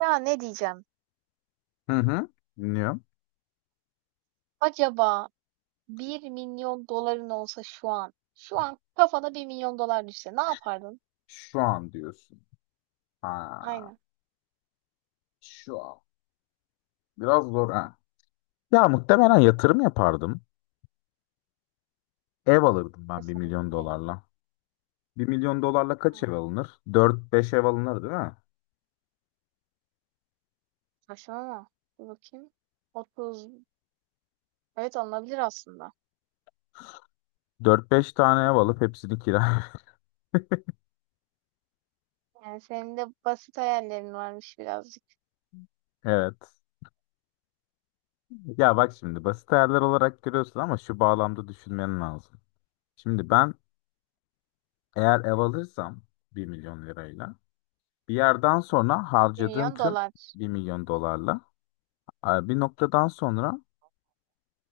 Ya ne diyeceğim? Hı hı. Dinliyorum. Acaba 1 milyon doların olsa şu an kafana 1 milyon dolar düşse ne yapardın? Şu an diyorsun. Ha, Aynen. şu an. Biraz zor ha. Ya muhtemelen yatırım yapardım. Ev alırdım E ben bir senin milyon ne? dolarla. Bir milyon dolarla kaç ev Hmm, alınır? Dört beş ev alınır değil mi? saçmalama. Dur bakayım. 30. Evet alınabilir aslında. Dört beş tane ev alıp hepsini kira. Yani senin de basit hayallerin varmış birazcık. Evet. Ya bak şimdi basit hayaller olarak görüyorsun ama şu bağlamda düşünmen lazım. Şimdi ben eğer ev alırsam bir milyon lirayla bir yerden sonra 1 harcadığım milyon tüm dolar. bir milyon dolarla bir noktadan sonra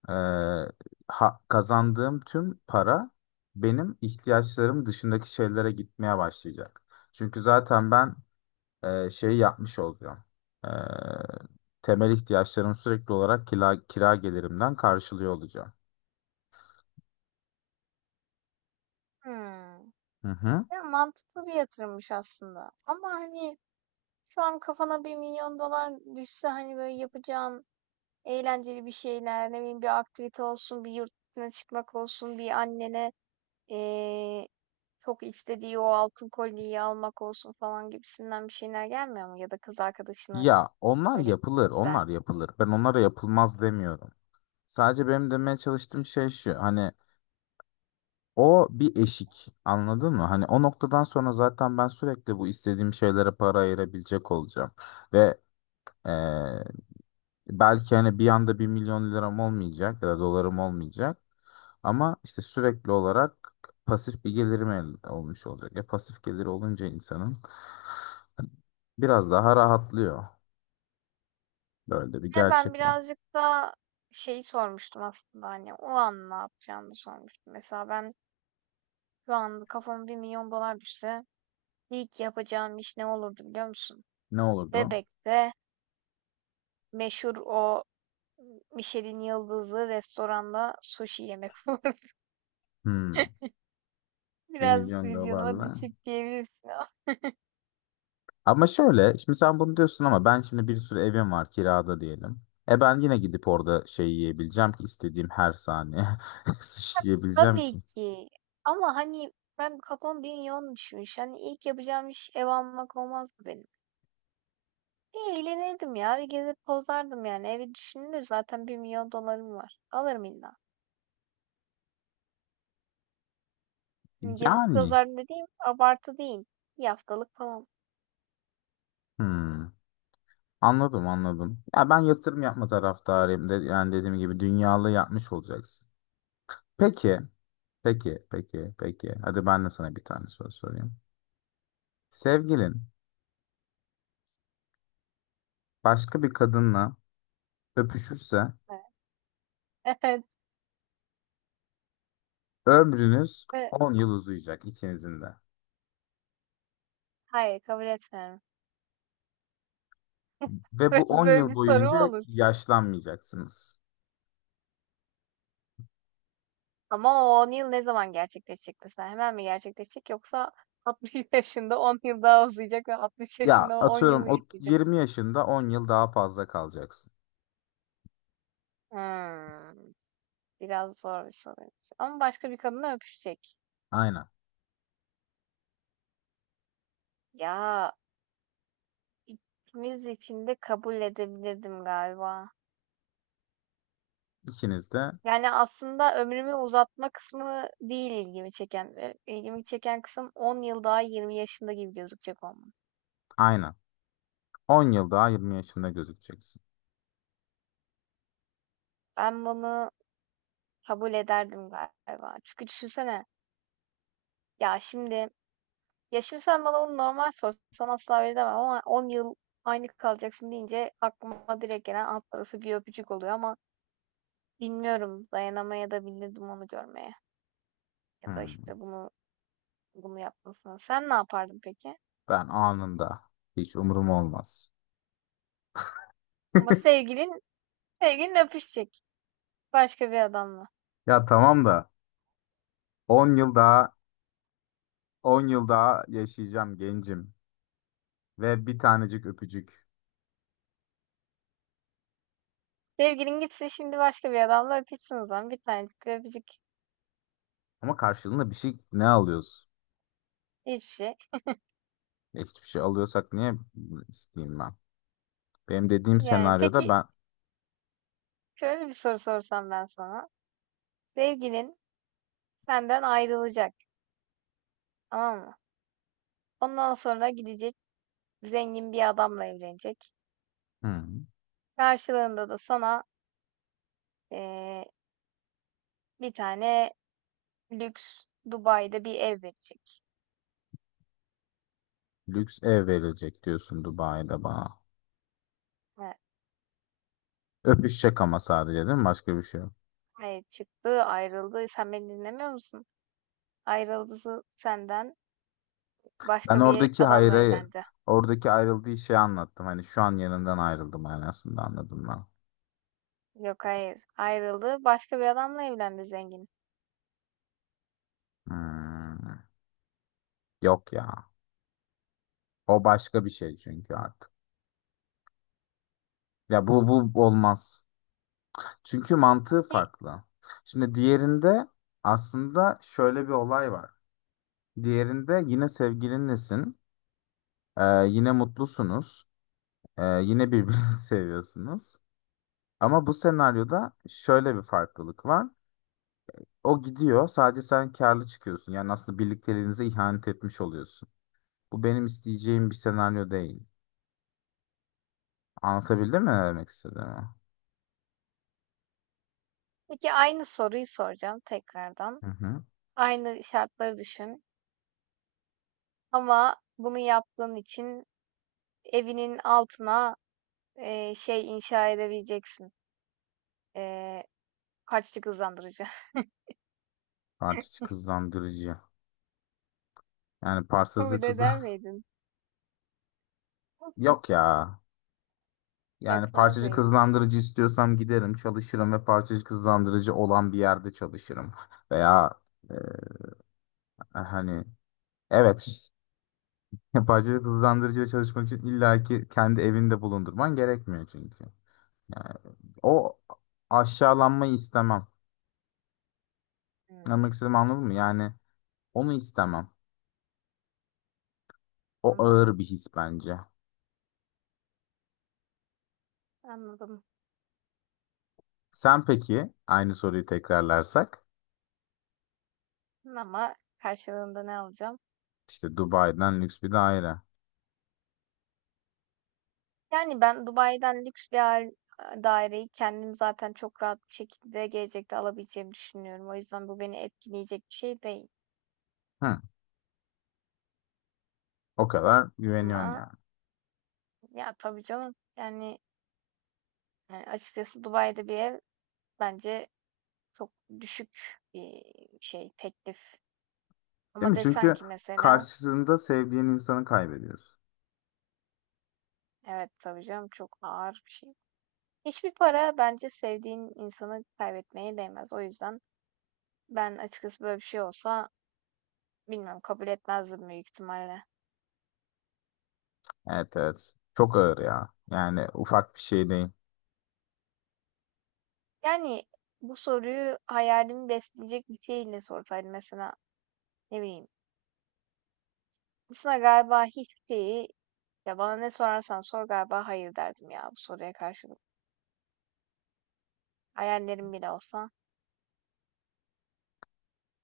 Ee, kazandığım tüm para benim ihtiyaçlarım dışındaki şeylere gitmeye başlayacak. Çünkü zaten ben şey yapmış olacağım. Ee, Temel ihtiyaçlarım sürekli olarak kira gelirimden karşılıyor olacağım. Hmm. Hı hı. Ya mantıklı bir yatırımmış aslında. Ama hani şu an kafana 1 milyon dolar düşse hani böyle yapacağın eğlenceli bir şeyler, ne bileyim, bir aktivite olsun, bir yurt dışına çıkmak olsun, bir annene eee, çok istediği o altın kolyeyi almak olsun falan gibisinden bir şeyler gelmiyor mu? Ya da kız arkadaşını Ya onlar böyle yapılır, güzel. onlar yapılır. Ben onlara yapılmaz demiyorum. Sadece benim demeye çalıştığım şey şu. Hani o bir eşik. Anladın mı? Hani o noktadan sonra zaten ben sürekli bu istediğim şeylere para ayırabilecek olacağım. Ve Ee, belki hani bir anda bir milyon liram olmayacak ya da dolarım olmayacak ama işte sürekli olarak pasif bir gelirim olmuş olacak. E pasif gelir olunca insanın biraz daha rahatlıyor. Böyle de bir Ya ben gerçek var. birazcık da şeyi sormuştum aslında, hani o an ne yapacağımı sormuştum. Mesela ben şu an kafama 1 milyon dolar düşse ilk yapacağım iş ne olurdu biliyor musun? Ne olurdu? Bebek'te meşhur o Michelin yıldızlı restoranda sushi yemek olurdu. Hmm, 1 Biraz milyon vizyonuma dolarla. düşük diyebilirsin Ama şöyle, şimdi sen bunu diyorsun ama ben şimdi bir sürü evim var kirada diyelim. E ben yine gidip orada şey yiyebileceğim ki, istediğim her saniye sushi yiyebileceğim tabii ki. ki. Ama hani ben kafam 1 milyon düşmüş. Hani ilk yapacağım iş ev almak olmazdı benim. Bir eğlenirdim ya. Bir gezip pozardım yani. Evi düşünülür zaten, 1 milyon dolarım var. Alırım illa. Hani gezip Yani. pozardım dediğim abartı değil. Bir haftalık falan. Hmm. Anladım anladım. Ya ben yatırım yapma taraftarıyım. De, yani dediğim gibi dünyalı yapmış olacaksın. Peki, peki. Hadi ben de sana bir tane soru sorayım. Sevgilin başka bir kadınla öpüşürse Evet. ömrünüz Evet. 10 yıl uzayacak ikinizin de. Hayır, kabul etmiyorum. Ve bu 10 Böyle yıl bir soru mu boyunca olur? yaşlanmayacaksınız. Ama o 10 yıl ne zaman gerçekleşecek mesela? Hemen mi gerçekleşecek yoksa 60 yaşında 10 yıl daha uzayacak ve 60 Ya yaşında 10 yıl atıyorum mı o yaşayacak? 20 yaşında 10 yıl daha fazla kalacaksın. Hmm, biraz zor bir soruymuş. Ama başka bir kadınla öpüşecek. Aynen. Ya ikimiz için de kabul edebilirdim galiba. İkiniz de Yani aslında ömrümü uzatma kısmı değil ilgimi çeken. İlgimi çeken kısım 10 yıl daha 20 yaşında gibi gözükecek olmam. aynen. 10 yıl daha 20 yaşında gözükeceksin. Ben bunu kabul ederdim galiba. Çünkü düşünsene, ya şimdi Ya şimdi sen bana onu normal sorsan asla veremem ama 10 yıl aynı kalacaksın deyince aklıma direkt gelen alt tarafı bir öpücük oluyor. Ama bilmiyorum, dayanamaya da bilirdim onu görmeye ya da Hmm. işte bunu yapmasına. Sen ne yapardın peki? Ben anında. Hiç umurum olmaz. Ama sevgilin öpüşecek başka bir adamla. Ya tamam da 10 yıl daha 10 yıl daha yaşayacağım gencim ve bir tanecik öpücük. Sevgilin gitse şimdi başka bir adamla öpüşsün o zaman, bir tane öpücük, Ama karşılığında bir şey ne alıyoruz? hiçbir şey. E, hiçbir şey alıyorsak niye isteyeyim ben? Benim dediğim Yani senaryoda peki ben şöyle bir soru sorsam ben sana. Sevgilin senden ayrılacak, tamam mı? Ondan sonra gidecek, zengin bir adamla evlenecek. hı, Karşılığında da sana eee, bir tane lüks Dubai'de bir ev verecek. lüks ev verilecek diyorsun Dubai'de bana. Evet, Öpüşecek ama sadece değil mi? Başka bir şey yok. evet, çıktı, ayrıldı. Sen beni dinlemiyor musun? Ayrıldı senden, Ben başka bir oradaki hayır adamla hayır. evlendi. Oradaki ayrıldığı şeyi anlattım. Hani şu an yanından ayrıldım manasında anladım ben. Yok, hayır. Ayrıldı, başka bir adamla evlendi, zengin. Hmm, yok ya. O başka bir şey çünkü artık. Ya bu olmaz. Çünkü mantığı Pe- farklı. Şimdi diğerinde aslında şöyle bir olay var. Diğerinde yine sevgilinlesin, yine mutlusunuz, yine birbirinizi seviyorsunuz. Ama bu senaryoda şöyle bir farklılık var. O gidiyor, sadece sen karlı çıkıyorsun. Yani aslında birlikteliğinize ihanet etmiş oluyorsun. Bu benim isteyeceğim bir senaryo değil. Anlatabildim mi ne demek istediğimi? Peki, aynı soruyu soracağım tekrardan. Hı hı. Aynı şartları düşün. Ama bunu yaptığın için evinin altına şey inşa edebileceksin. Eee Kaçlık hızlandırıcı. Artık kızlandırıcı. Yani parçacı Kabul kızı eder miydin? yok ya. Yani Etmez parçacı miydin? kızlandırıcı istiyorsam giderim, çalışırım ve parçacı kızlandırıcı olan bir yerde çalışırım. Veya e, hani evet parçacı kızlandırıcıyla çalışmak için illaki kendi evinde bulundurman gerekmiyor çünkü. Yani o aşağılanmayı istemem. Hımm, Anlamak istediğimi anladın mı? Yani onu istemem. O anladım, ağır bir his bence. anladım. Sen peki aynı soruyu tekrarlarsak Ama karşılığında ne alacağım? işte Dubai'den lüks bir daire. Yani ben Dubai'den lüks bir daireyi kendim zaten çok rahat bir şekilde gelecekte alabileceğimi düşünüyorum. O yüzden bu beni etkileyecek bir şey değil. Hı. O kadar güveniyorsun Ama yani. ya, tabii canım, yani, açıkçası Dubai'de bir ev bence çok düşük bir şey, teklif. Değil Ama mi? desen Çünkü ki mesela, karşısında sevdiğin insanı kaybediyorsun. evet, tabii canım, çok ağır bir şey. Hiçbir para bence sevdiğin insanı kaybetmeye değmez. O yüzden ben açıkçası böyle bir şey olsa bilmiyorum, kabul etmezdim büyük ihtimalle. Evet, evet. Çok ağır ya. Yani ufak bir şey değil. Yani bu soruyu hayalimi besleyecek bir şeyle sorsaydım mesela, ne bileyim. Aslında galiba hiçbir şeyi, ya bana ne sorarsan sor galiba hayır derdim ya bu soruya karşılık. Hayallerim bile olsa.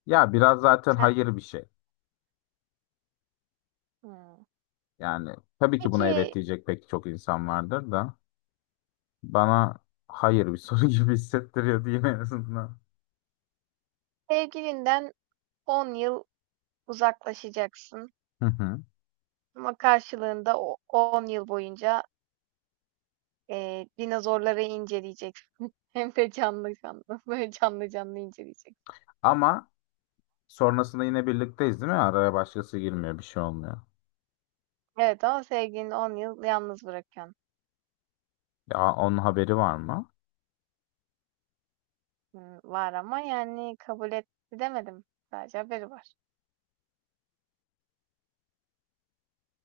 Ya biraz zaten Ha, hayır bir şey. hmm. Yani tabii ki buna evet Peki diyecek pek çok insan vardır da bana hayır bir soru gibi hissettiriyor diyeyim en azından. sevgilinden 10 yıl uzaklaşacaksın Hı hı. ama karşılığında o 10 yıl boyunca dinozorları inceleyeceksin. Hem de canlı canlı. Böyle canlı canlı inceleyeceksin. Ama sonrasında yine birlikteyiz değil mi? Araya başkası girmiyor, bir şey olmuyor. Evet, ama sevgilini 10 yıl yalnız bırakıyorsun. Ya onun haberi var mı? Hmm, var ama yani kabul etti demedim. Sadece haberi var.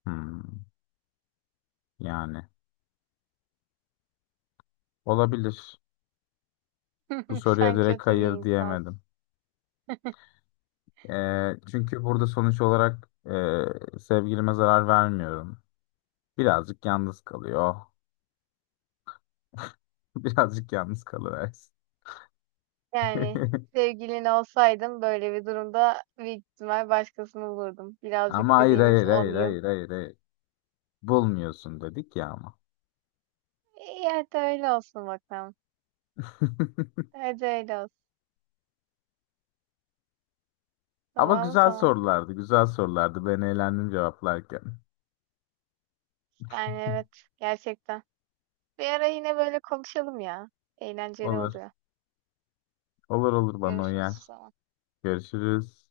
Hmm, yani olabilir. Bu soruya Sen direkt kötü bir hayır insansın. diyemedim. Çünkü burada sonuç olarak sevgilime zarar vermiyorum. Birazcık yalnız kalıyor. Birazcık yalnız kalıversin. Yani sevgilin olsaydım böyle bir durumda büyük ihtimal başkasını bulurdum. Ama Birazcık dediğimiz 10 yıl. Hayır. Bulmuyorsun dedik ya ama. İyi, hadi öyle olsun bakalım. Hadi öyle olsun. Ama Tamam, o güzel zaman. sorulardı, güzel sorulardı. Ben eğlendim cevaplarken. Yani evet, gerçekten. Bir ara yine böyle konuşalım ya. Eğlenceli Olur, oluyor. Olur bana Görüşürüz uyar. o zaman. Görüşürüz.